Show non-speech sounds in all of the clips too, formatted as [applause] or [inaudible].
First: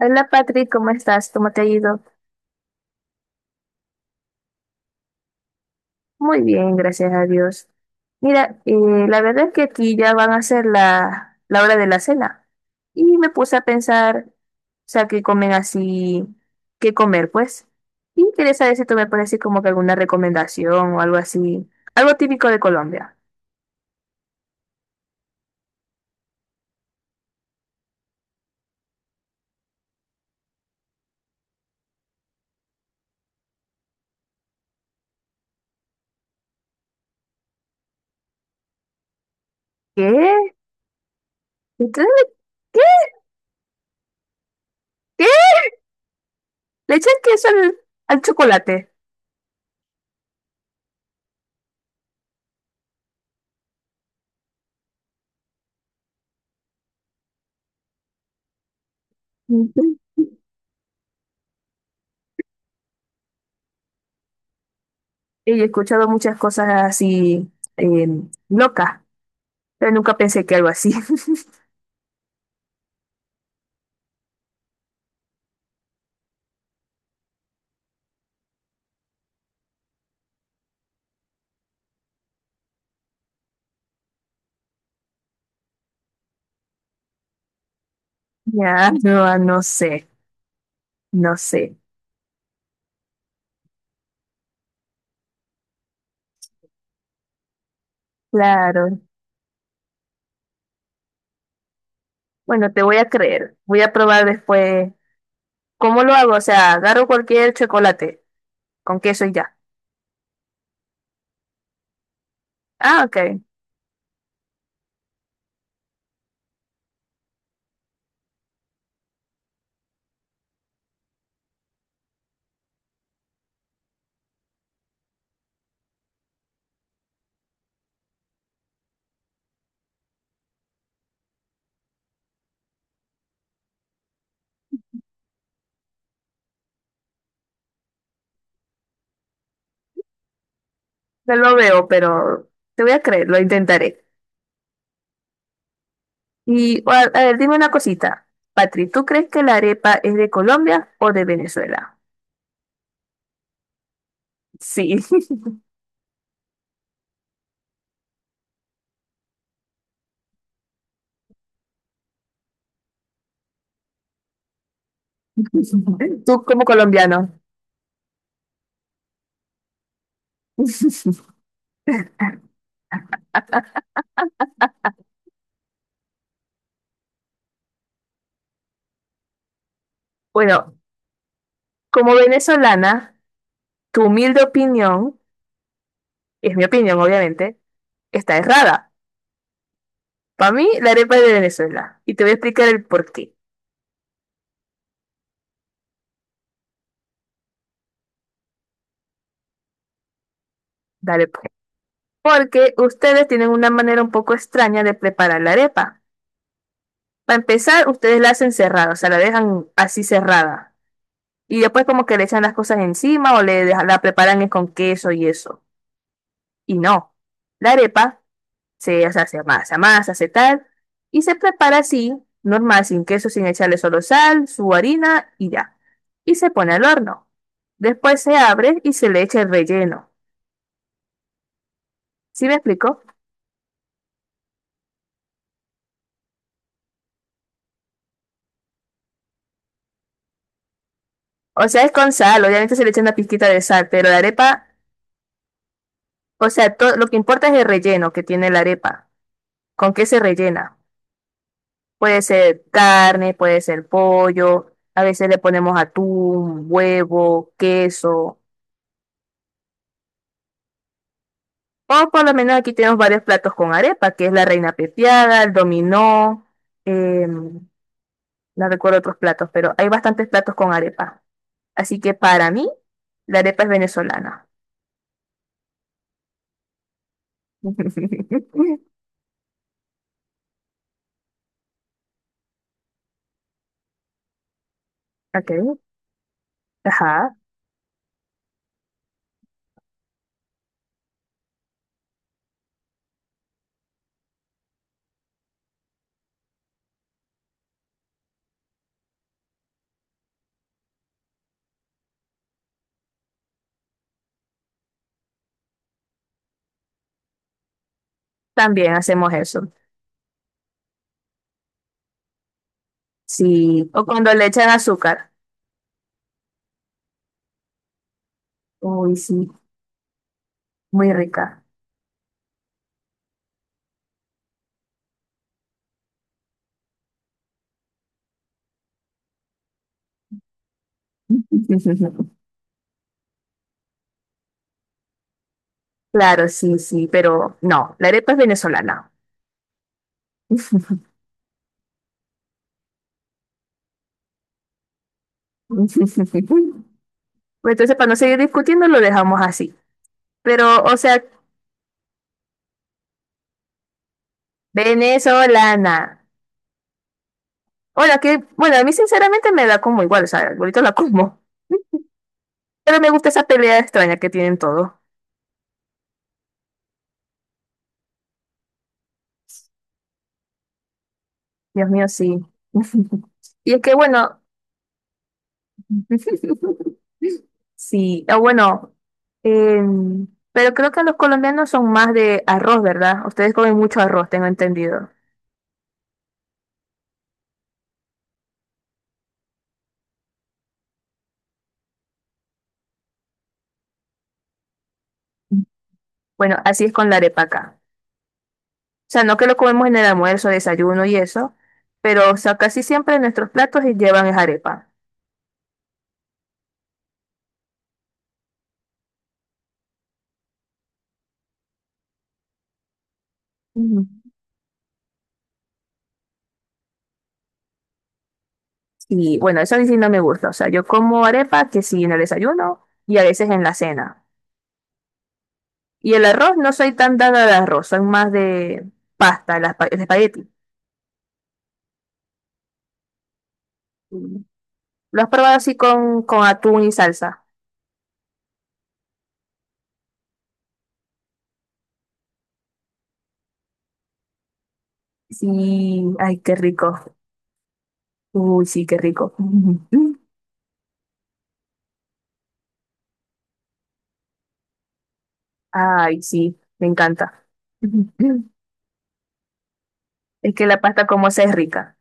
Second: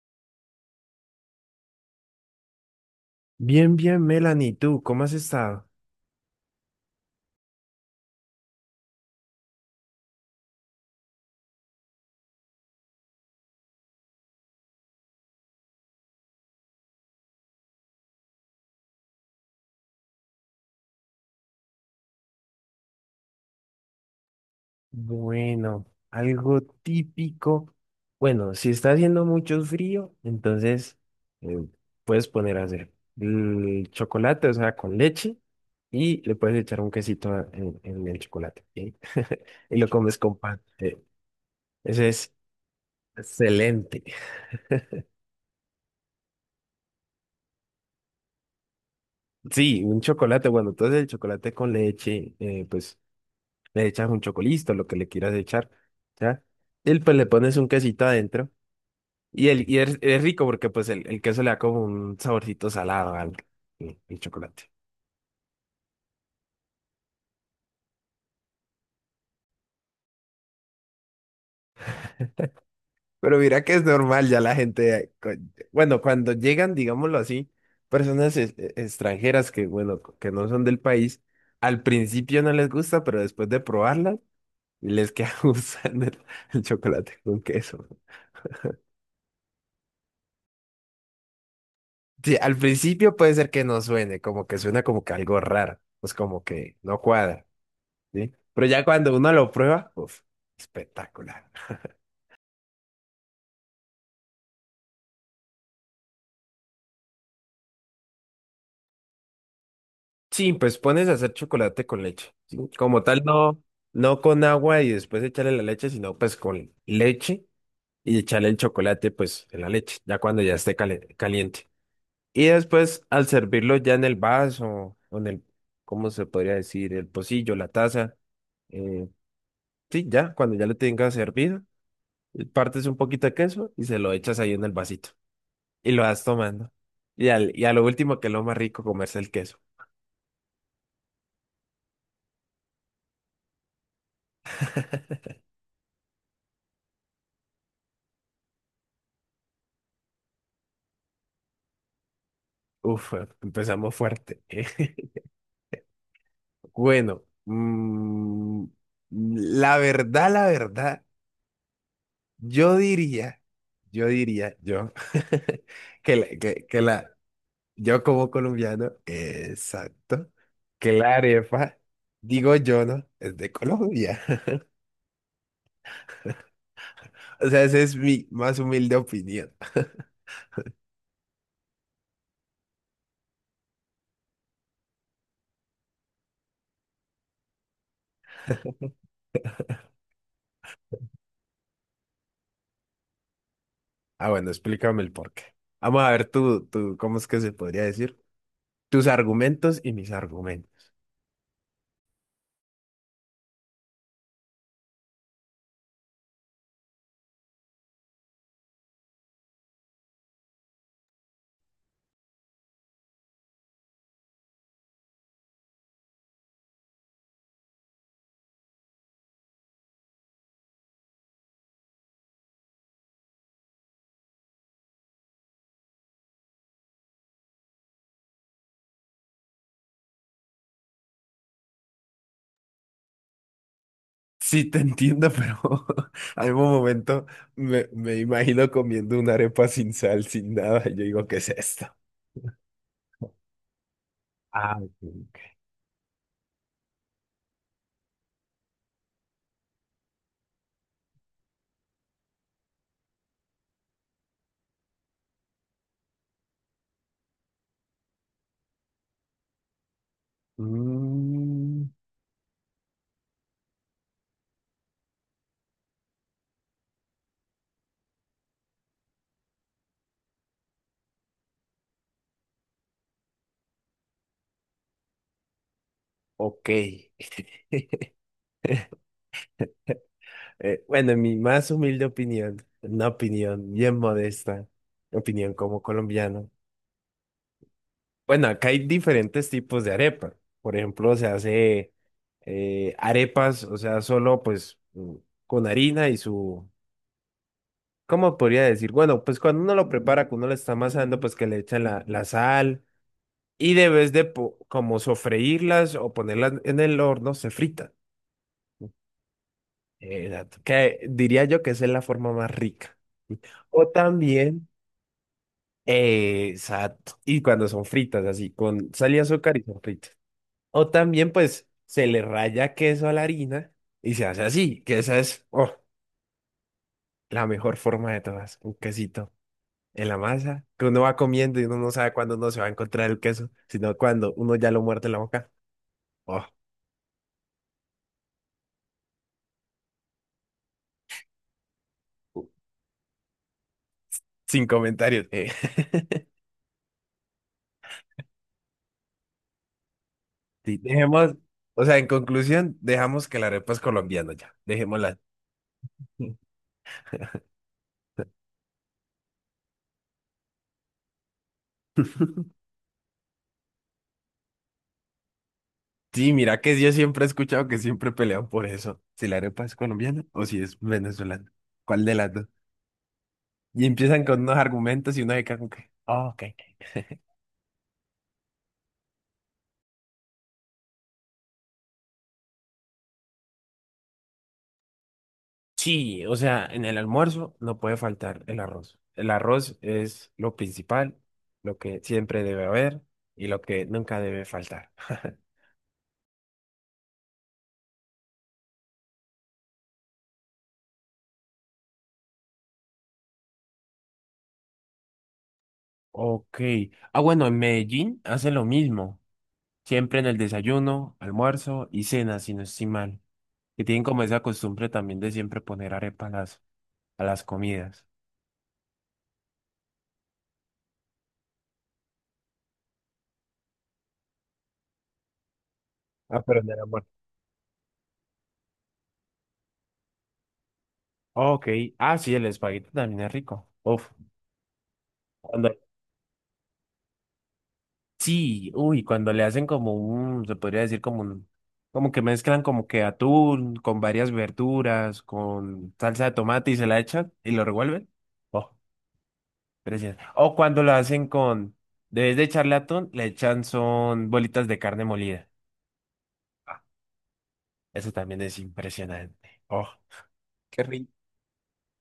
Hola Patrick, ¿cómo estás? ¿Cómo te ha ido? Bien, bien, Melanie, ¿tú cómo has estado? Muy bien, gracias a Dios. Mira, la verdad es que aquí ya van a ser la hora de la cena. Y me puse a pensar, o sea, qué comen así, qué comer, pues. Y quería saber si tú me pones así como que alguna recomendación o algo así, algo típico de Colombia. Bueno, algo típico. Bueno, si está haciendo mucho frío, entonces eh, puedes poner a hacer el chocolate, o sea, con leche, y le puedes echar un quesito en el chocolate, ¿sí? [laughs] Y lo comes con ¿Qué? pan. ¿Ustedes Ese le- es qué? excelente. ¿Qué? ¿Le echan queso al chocolate? Sí, un chocolate, bueno, entonces el chocolate con leche, pues le echas un chocolito, lo que le quieras echar, ¿ya? Y pues le pones un quesito adentro. Y, el, y [laughs] es rico porque pues el queso le da como un saborcito salado al, chocolate. Y he escuchado muchas cosas así, eh, locas. Pero nunca pensé que algo así. [laughs] Pero mira que es normal ya la gente, bueno, cuando llegan, digámoslo así, personas extranjeras que, bueno, que no son del país, al principio no les gusta, pero después de probarla, les queda [laughs] gustando el chocolate con queso. Ya, no, ah, no sé, no sé. Sí, al principio puede ser que no suene, como que suena como que algo raro, pues como que no cuadra, ¿sí? Pero ya Claro. cuando uno lo prueba, uff, espectacular. Bueno, te voy a creer. Voy a probar después. ¿Cómo lo hago? O sea, agarro cualquier chocolate con queso y ya. Sí, pues pones a hacer chocolate con leche. ¿Sí? Como Ah, tal, ok. no, no con agua y después echarle la leche, sino pues con leche y echarle el chocolate pues en la leche, ya cuando ya esté caliente. Y después al servirlo ya en el vaso o en el, ¿cómo se podría decir? El pocillo, la taza. eh, sí, ya, cuando ya lo tengas servido, partes un poquito de queso y se lo echas ahí en el vasito y lo vas tomando. Y, al, y a lo último, que es lo más rico, comerse el queso. No lo veo, pero te voy a creer, lo intentaré. Y a ver, dime una cosita. Patri, ¿tú crees que la arepa es de Colombia o de Venezuela? Uf, empezamos fuerte. Sí. [laughs] [laughs] Bueno, la verdad, yo diría, yo diría, [laughs] Tú como que la, colombiano. yo como colombiano, exacto, que la [laughs] arepa, digo yo, ¿no? Es de Colombia. [laughs] O sea, esa es mi más humilde opinión. Bueno, como venezolana, tu humilde opinión. Es mi opinión, obviamente, está errada. Para mí, la arepa es de Venezuela. Y te voy a explicar el por qué. Ah, bueno, explícame el porqué. Vamos a ver ¿cómo es que se podría decir? Tus argumentos y mis argumentos. Dale, pues. Porque ustedes tienen una manera un poco extraña de preparar la arepa. Para empezar, ustedes la hacen cerrada, o sea, la dejan así cerrada. Y después como que le echan las cosas encima o le deja- la preparan es con queso y eso. Y no. La arepa se, o sea, se amasa, amasa, se tal. Y se prepara así, normal, sin queso, sin echarle solo sal, su harina y ya. Y se pone al horno. Después se abre y se le echa el relleno. ¿Sí me explico? Sí, te entiendo, pero [laughs] algún momento me imagino comiendo una arepa sin sal, sin nada, y yo digo, ¿qué es O sea, es esto? con sal, obviamente se le echa una pizquita de sal, pero la arepa, Ah, ok. o sea, to- lo que importa es el relleno que tiene la arepa. ¿Con qué se rellena? Puede ser carne, puede ser pollo, a veces le ponemos atún, huevo, queso. Mm, O por lo menos aquí tenemos varios platos con arepa, que es la reina pepiada, el dominó, em, no recuerdo otros platos, pero hay bastantes platos con arepa. Así que para mí, la arepa es venezolana. ok. [laughs] [laughs] Bueno, en mi más humilde opinión, una opinión bien modesta, Ok, opinión como colombiano. ajá, Bueno, acá hay diferentes tipos de arepa. Por ejemplo, se hace arepas, o sea, solo pues con harina y su ¿cómo podría decir? Bueno, pues cuando uno lo prepara, que uno lo está amasando, pues que le echan la, la sal y debes de como sofreírlas o ponerlas en el horno, se fritan. también hacemos eso. Exacto. Que diría yo que esa es la forma más rica. Sí, O o cuando le también, echan azúcar. Exacto, y cuando son fritas, así, con sal Uy, y sí, azúcar y son fritas. O muy también, rica. pues, se le raya queso a la harina y se hace así, que esa es, oh, la mejor forma de todas, un quesito en la masa, que uno va comiendo y uno no sabe [laughs] cuándo uno se va a encontrar el queso, sino cuando uno ya lo muerde en la boca. Oh, Claro, sí, sí, pero no, la arepa es venezolana. sin comentarios. [laughs] [laughs] Pues entonces, para no seguir discutiendo, lo dejamos así. Sí, Pero, o sea, dejemos, o sea, en conclusión, dejamos que la arepa es colombiana ya, dejémosla. venezolana. Hola, que, bueno, a mí sinceramente me da como igual, o sea, ahorita la como. [laughs] Pero me gusta esa pelea extraña que tienen todos. Sí, mira que yo siempre he escuchado que siempre pelean por eso, si la arepa es colombiana o si es venezolana, Dios ¿cuál mío, de las sí. dos? [laughs] Y es Y que, empiezan bueno, con unos argumentos y uno se queda como que, "Ah, ok". [laughs] sí, ah, bueno, pero creo que los colombianos son más de arroz, ¿verdad? Ustedes comen mucho arroz, tengo entendido. Sí, o sea, en el almuerzo no puede faltar el arroz. El arroz es lo principal, lo que siempre debe haber y lo que nunca debe faltar. [laughs] Bueno, así es con la arepa acá. O sea, no que lo comemos en el almuerzo, desayuno y eso, pero, o sea, casi siempre nuestros platos llevan es arepa. Ok. Ah, bueno, en Medellín hacen lo mismo. Siempre en el desayuno, almuerzo y cena, si no estoy mal. Que tienen Ujú. como esa costumbre también de siempre poner arepa a las comidas. Y bueno, eso a mí sí no me gusta. O sea, yo como arepa que sí en el desayuno y a veces en la cena. Y el Ah, arroz, pero en no el soy almuerzo. tan dada al arroz, soy más de pasta, el aspa- el espagueti. Ok. Ah, sí, el espagueti también es rico. Uf. Mm. Lo has probado así con atún y salsa. Sí, uy, cuando le hacen como un, se podría decir como un, como que mezclan como que atún con varias verduras, con Sí, salsa de ay, qué tomate y se la rico. echan y lo revuelven. Uy, Oh, sí, qué rico. precioso. [laughs] O cuando lo hacen con, debes de echarle atún, le echan son bolitas de carne molida. Ay, sí, Ah, me encanta. [laughs] eso también Ujú. es impresionante. Oh, Es que la qué pasta rico. como esa es rica.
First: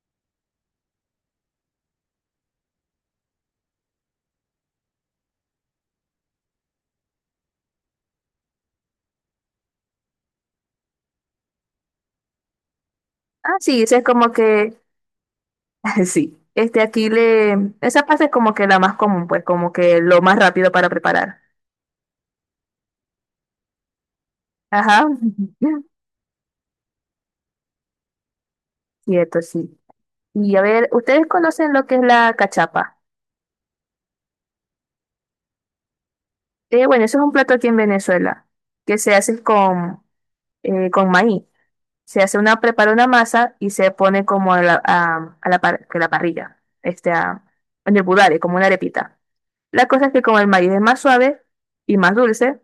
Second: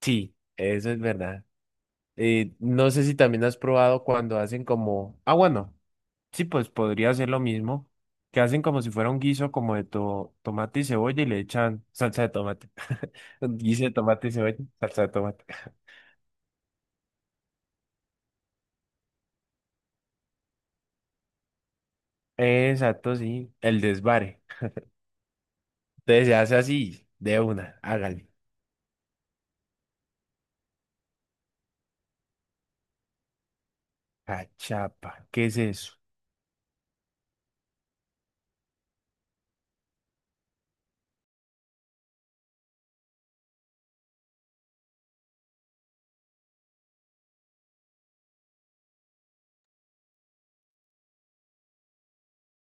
Sí, eso es verdad. No sé si también has probado cuando hacen como, ah, bueno. Sí, pues podría ser lo mismo, que hacen como si fuera un guiso como de tomate y cebolla y le echan salsa de tomate. [laughs] Ah, Un sí, guiso de esa es tomate como y cebolla, que, salsa de tomate. [laughs] sí, este aquí le, esa pasta es como que la más común, pues como que lo más rápido para preparar. [laughs] Exacto, sí, el desvare. Ajá, Entonces se hace así, de una, hágale. [laughs] cierto, sí. Y a ver, ¿ustedes conocen lo que es la cachapa? Cachapa, ¿qué es eso? Bueno, eso es un plato aquí en Venezuela, que se hace con maíz. Se hace una, prepara una masa y se pone como a la, par- que la parrilla, este, a- en el budare, como una arepita. La cosa es que como el maíz es más suave y más dulce,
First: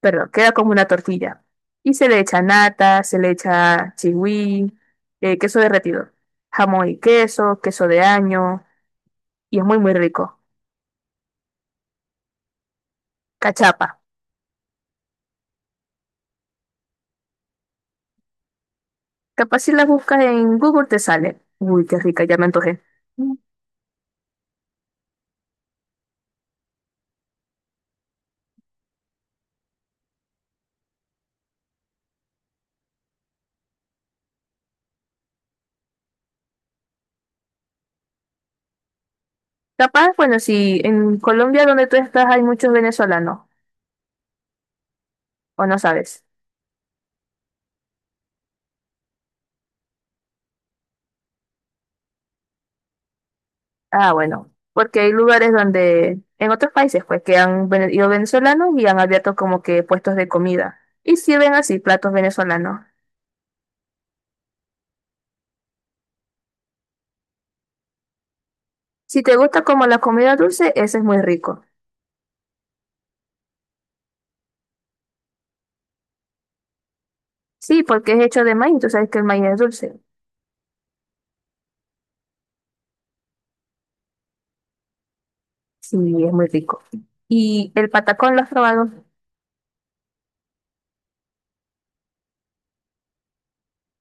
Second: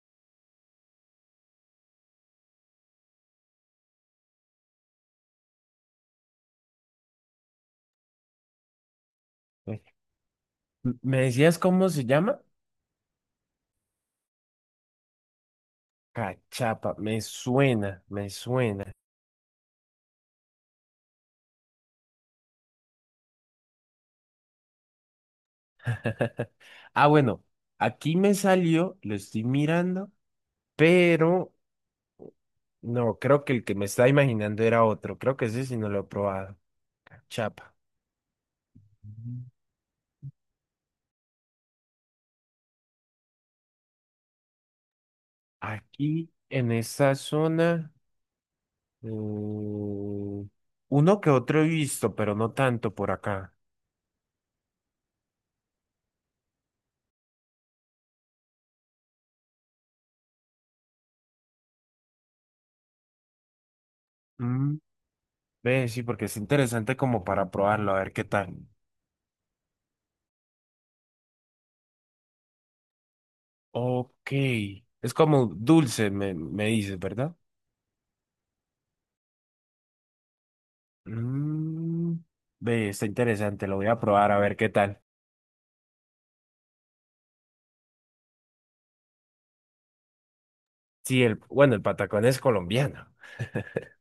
perdón, queda como una tortilla. Y se le echa nata, se le echa chigüí, queso derretido, jamón y queso, queso de año. Y es muy, Eh, muy rico. ¿Me decías cómo se llama? Cachapa. Cachapa, me suena, me suena. Capaz si las buscas en Google te sale. Uy, qué rica, ya me antojé. Mm. [laughs] Ah, bueno, aquí me salió, lo estoy mirando, pero no, creo que el que me estaba imaginando era otro. Creo que ese sí no lo he probado. Cachapa. Mm. Capaz, bueno, si en Colombia donde tú estás hay muchos venezolanos, o no sabes. Aquí en esta zona, mm, uno que otro he visto, pero no tanto por acá. Ah, bueno, porque hay lugares donde, en otros países, pues, que han vene- ido venezolanos y han abierto como que puestos de comida. Y sirven así platos venezolanos. Mm, ve, sí, porque es interesante como para probarlo, a ver qué tal. Si te gusta como la comida dulce, ese es muy rico. Ok. Es como dulce, me dices, ¿verdad? Sí, porque es hecho de maíz, tú sabes que el maíz es dulce. Mm, ve, está interesante, lo voy a probar a ver qué tal. Sí, es muy rico. ¿Y el patacón lo has probado? Sí, el, bueno, el patacón es colombiano.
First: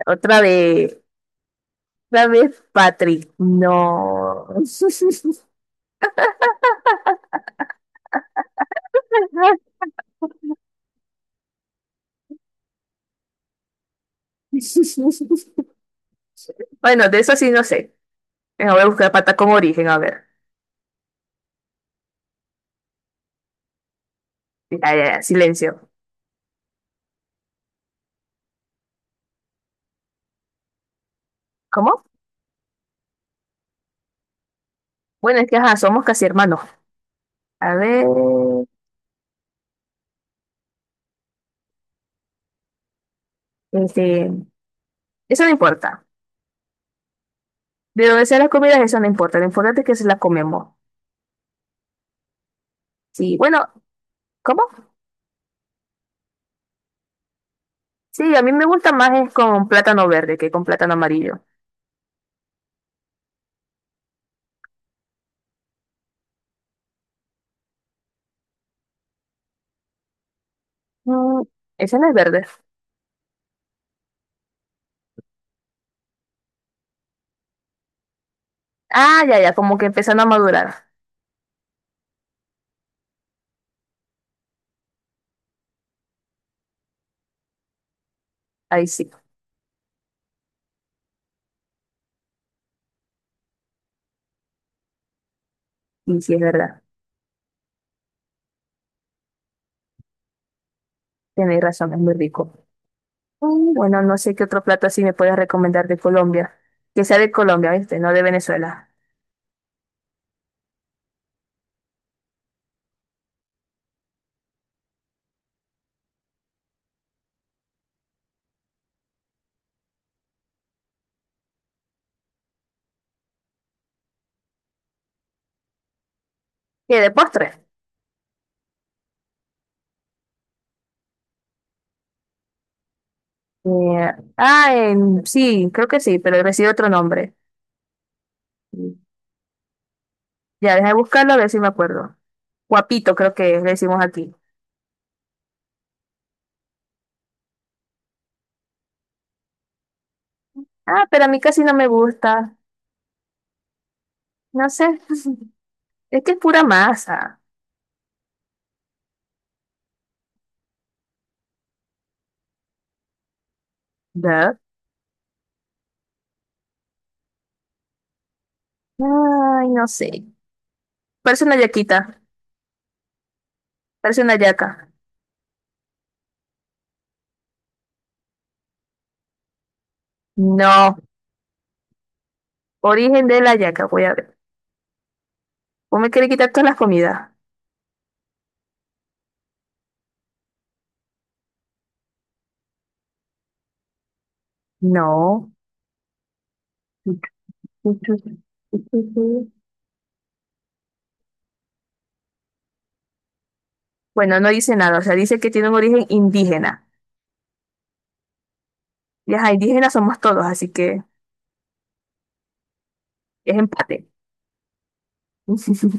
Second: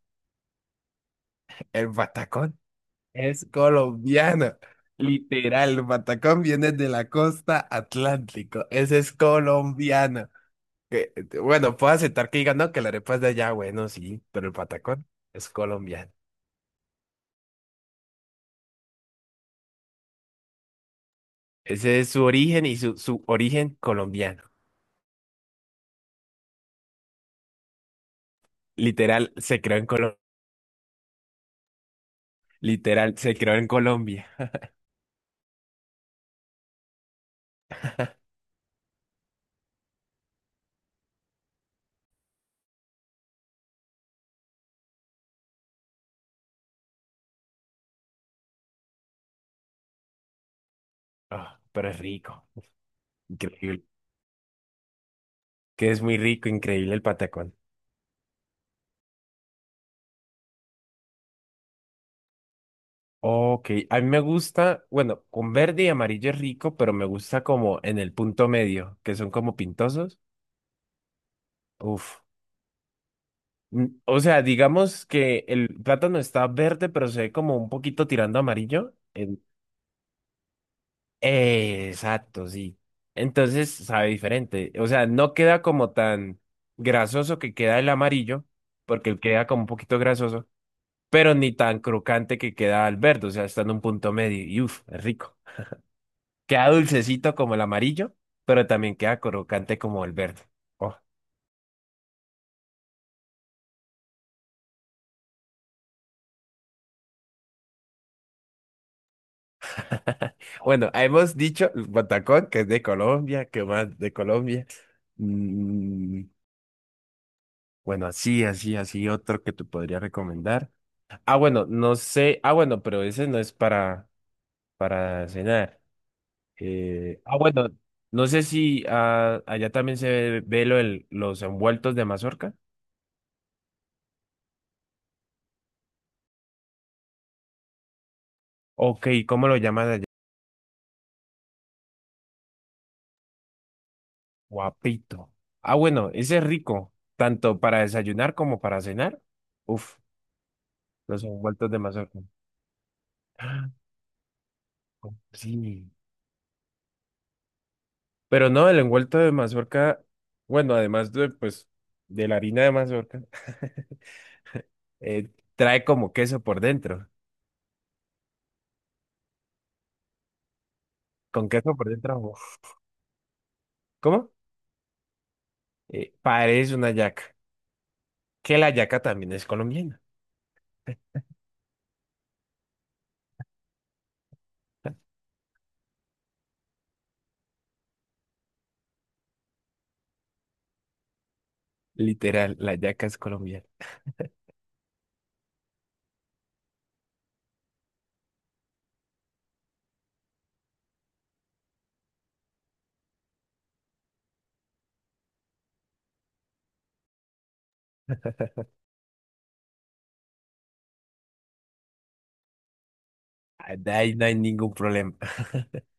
Otra vez, [laughs] El otra patacón. vez, Patrick. Es No. colombiano. [laughs] Literal, el patacón viene de la costa atlántico. Ese es colombiano. Que, bueno, puedo aceptar que digan, no, que la arepa es de allá, bueno, sí, pero el patacón es colombiano. Bueno, de eso sí no sé. Venga, voy a buscar pata con origen, a ver. Ese es su origen y su origen colombiano. Ya, ya, ya, silencio. Literal, se creó en Colombia. ¿Cómo? Literal, se creó en Colombia. Bueno, es que ajá, somos casi hermanos. A ver, este, eso no importa. De dónde sea las comidas, eso no importa. Lo importante es que se las comemos. Ah, pero es rico. Sí, bueno, Increíble. ¿cómo? Que es muy rico, increíble el patacón. Sí, a mí me gusta más es con plátano verde que con plátano amarillo. Ok, a mí me gusta, bueno, con verde y amarillo es rico, pero me gusta como en el punto medio, que son como pintosos. Mm, ese no es Uf. verde. Mm, o sea, digamos que el plátano está verde, pero se ve como un poquito tirando amarillo. Ah, ya, ya, como que empezando a madurar. Exacto, sí. Entonces sabe diferente. O sea, no queda como tan grasoso que queda el amarillo, Ahí sí. porque él queda como un poquito grasoso, pero ni tan crocante que queda el verde. O sea, está en un punto medio y uf, es rico. Y sí, es Queda verdad. dulcecito como el amarillo, pero también queda crocante como el verde. Oh. Tenéis razón, es muy rico. Mm, bueno, no sé qué otro plato así me puedes recomendar de Colombia. Que sea de Colombia, ¿viste? No de Venezuela. [laughs] Bueno, hemos dicho el patacón, que es de Colombia, que más de Colombia. Mm, bueno, así, así, así, otro que te podría recomendar. Ah, bueno, no sé. Ah, bueno, pero ese no es para cenar. ¿Qué? ¿De postre? Bueno, no sé si ah, allá también se ve, ve lo los envueltos de mazorca. Sí, creo que sí, pero recibe otro nombre. Mm, Ok, ¿cómo lo llaman allá? ya, deja de buscarlo a ver si me acuerdo. Guapito, creo que le decimos aquí. Guapito. Ah, bueno, ese es rico, tanto para desayunar como para cenar. Uf, Ah, los pero a mí casi envueltos no de me mazorca. gusta. [gasps] No sé. Ah, [laughs] sí. Es que es pura masa. Pero no, el envuelto de mazorca, bueno, además de, pues, de la harina de mazorca, [laughs] ¿Verdad? eh, trae como queso por dentro. Ay, no sé. Parece Con una queso por dentro, yaquita. uf. Parece ¿Cómo? una yaca. Parece una yaca. Que la yaca también es colombiana. No. Origen de la yaca, voy a ver. ¿Vos me querés quitar toda la comida? Literal, la yaca es colombiana. No. [laughs] Bueno, no dice nada, o sea, dice que tiene un origen indígena. Y ajá, indígenas somos todos, así que es Ah, de empate. ahí no hay ningún problema. [laughs] [laughs]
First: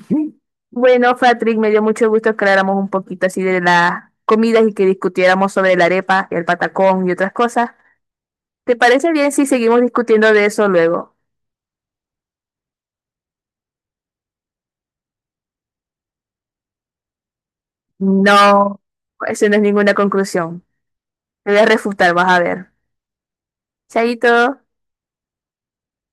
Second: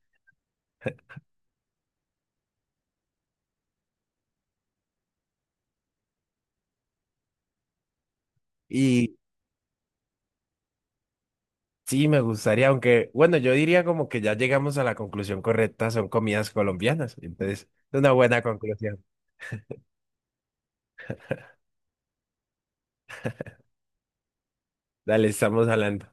Bueno, Patrick, me dio mucho gusto que habláramos un poquito así de las comidas y que discutiéramos sobre la arepa y el patacón y otras cosas. ¿Te parece y bien si seguimos discutiendo de eso luego? sí, me gustaría, aunque, bueno, yo diría como que ya llegamos a la conclusión correcta, son comidas colombianas, entonces, es una buena No, conclusión. eso no es ninguna conclusión. Te voy a refutar, vas a ver. Chaito. Dale, estamos hablando.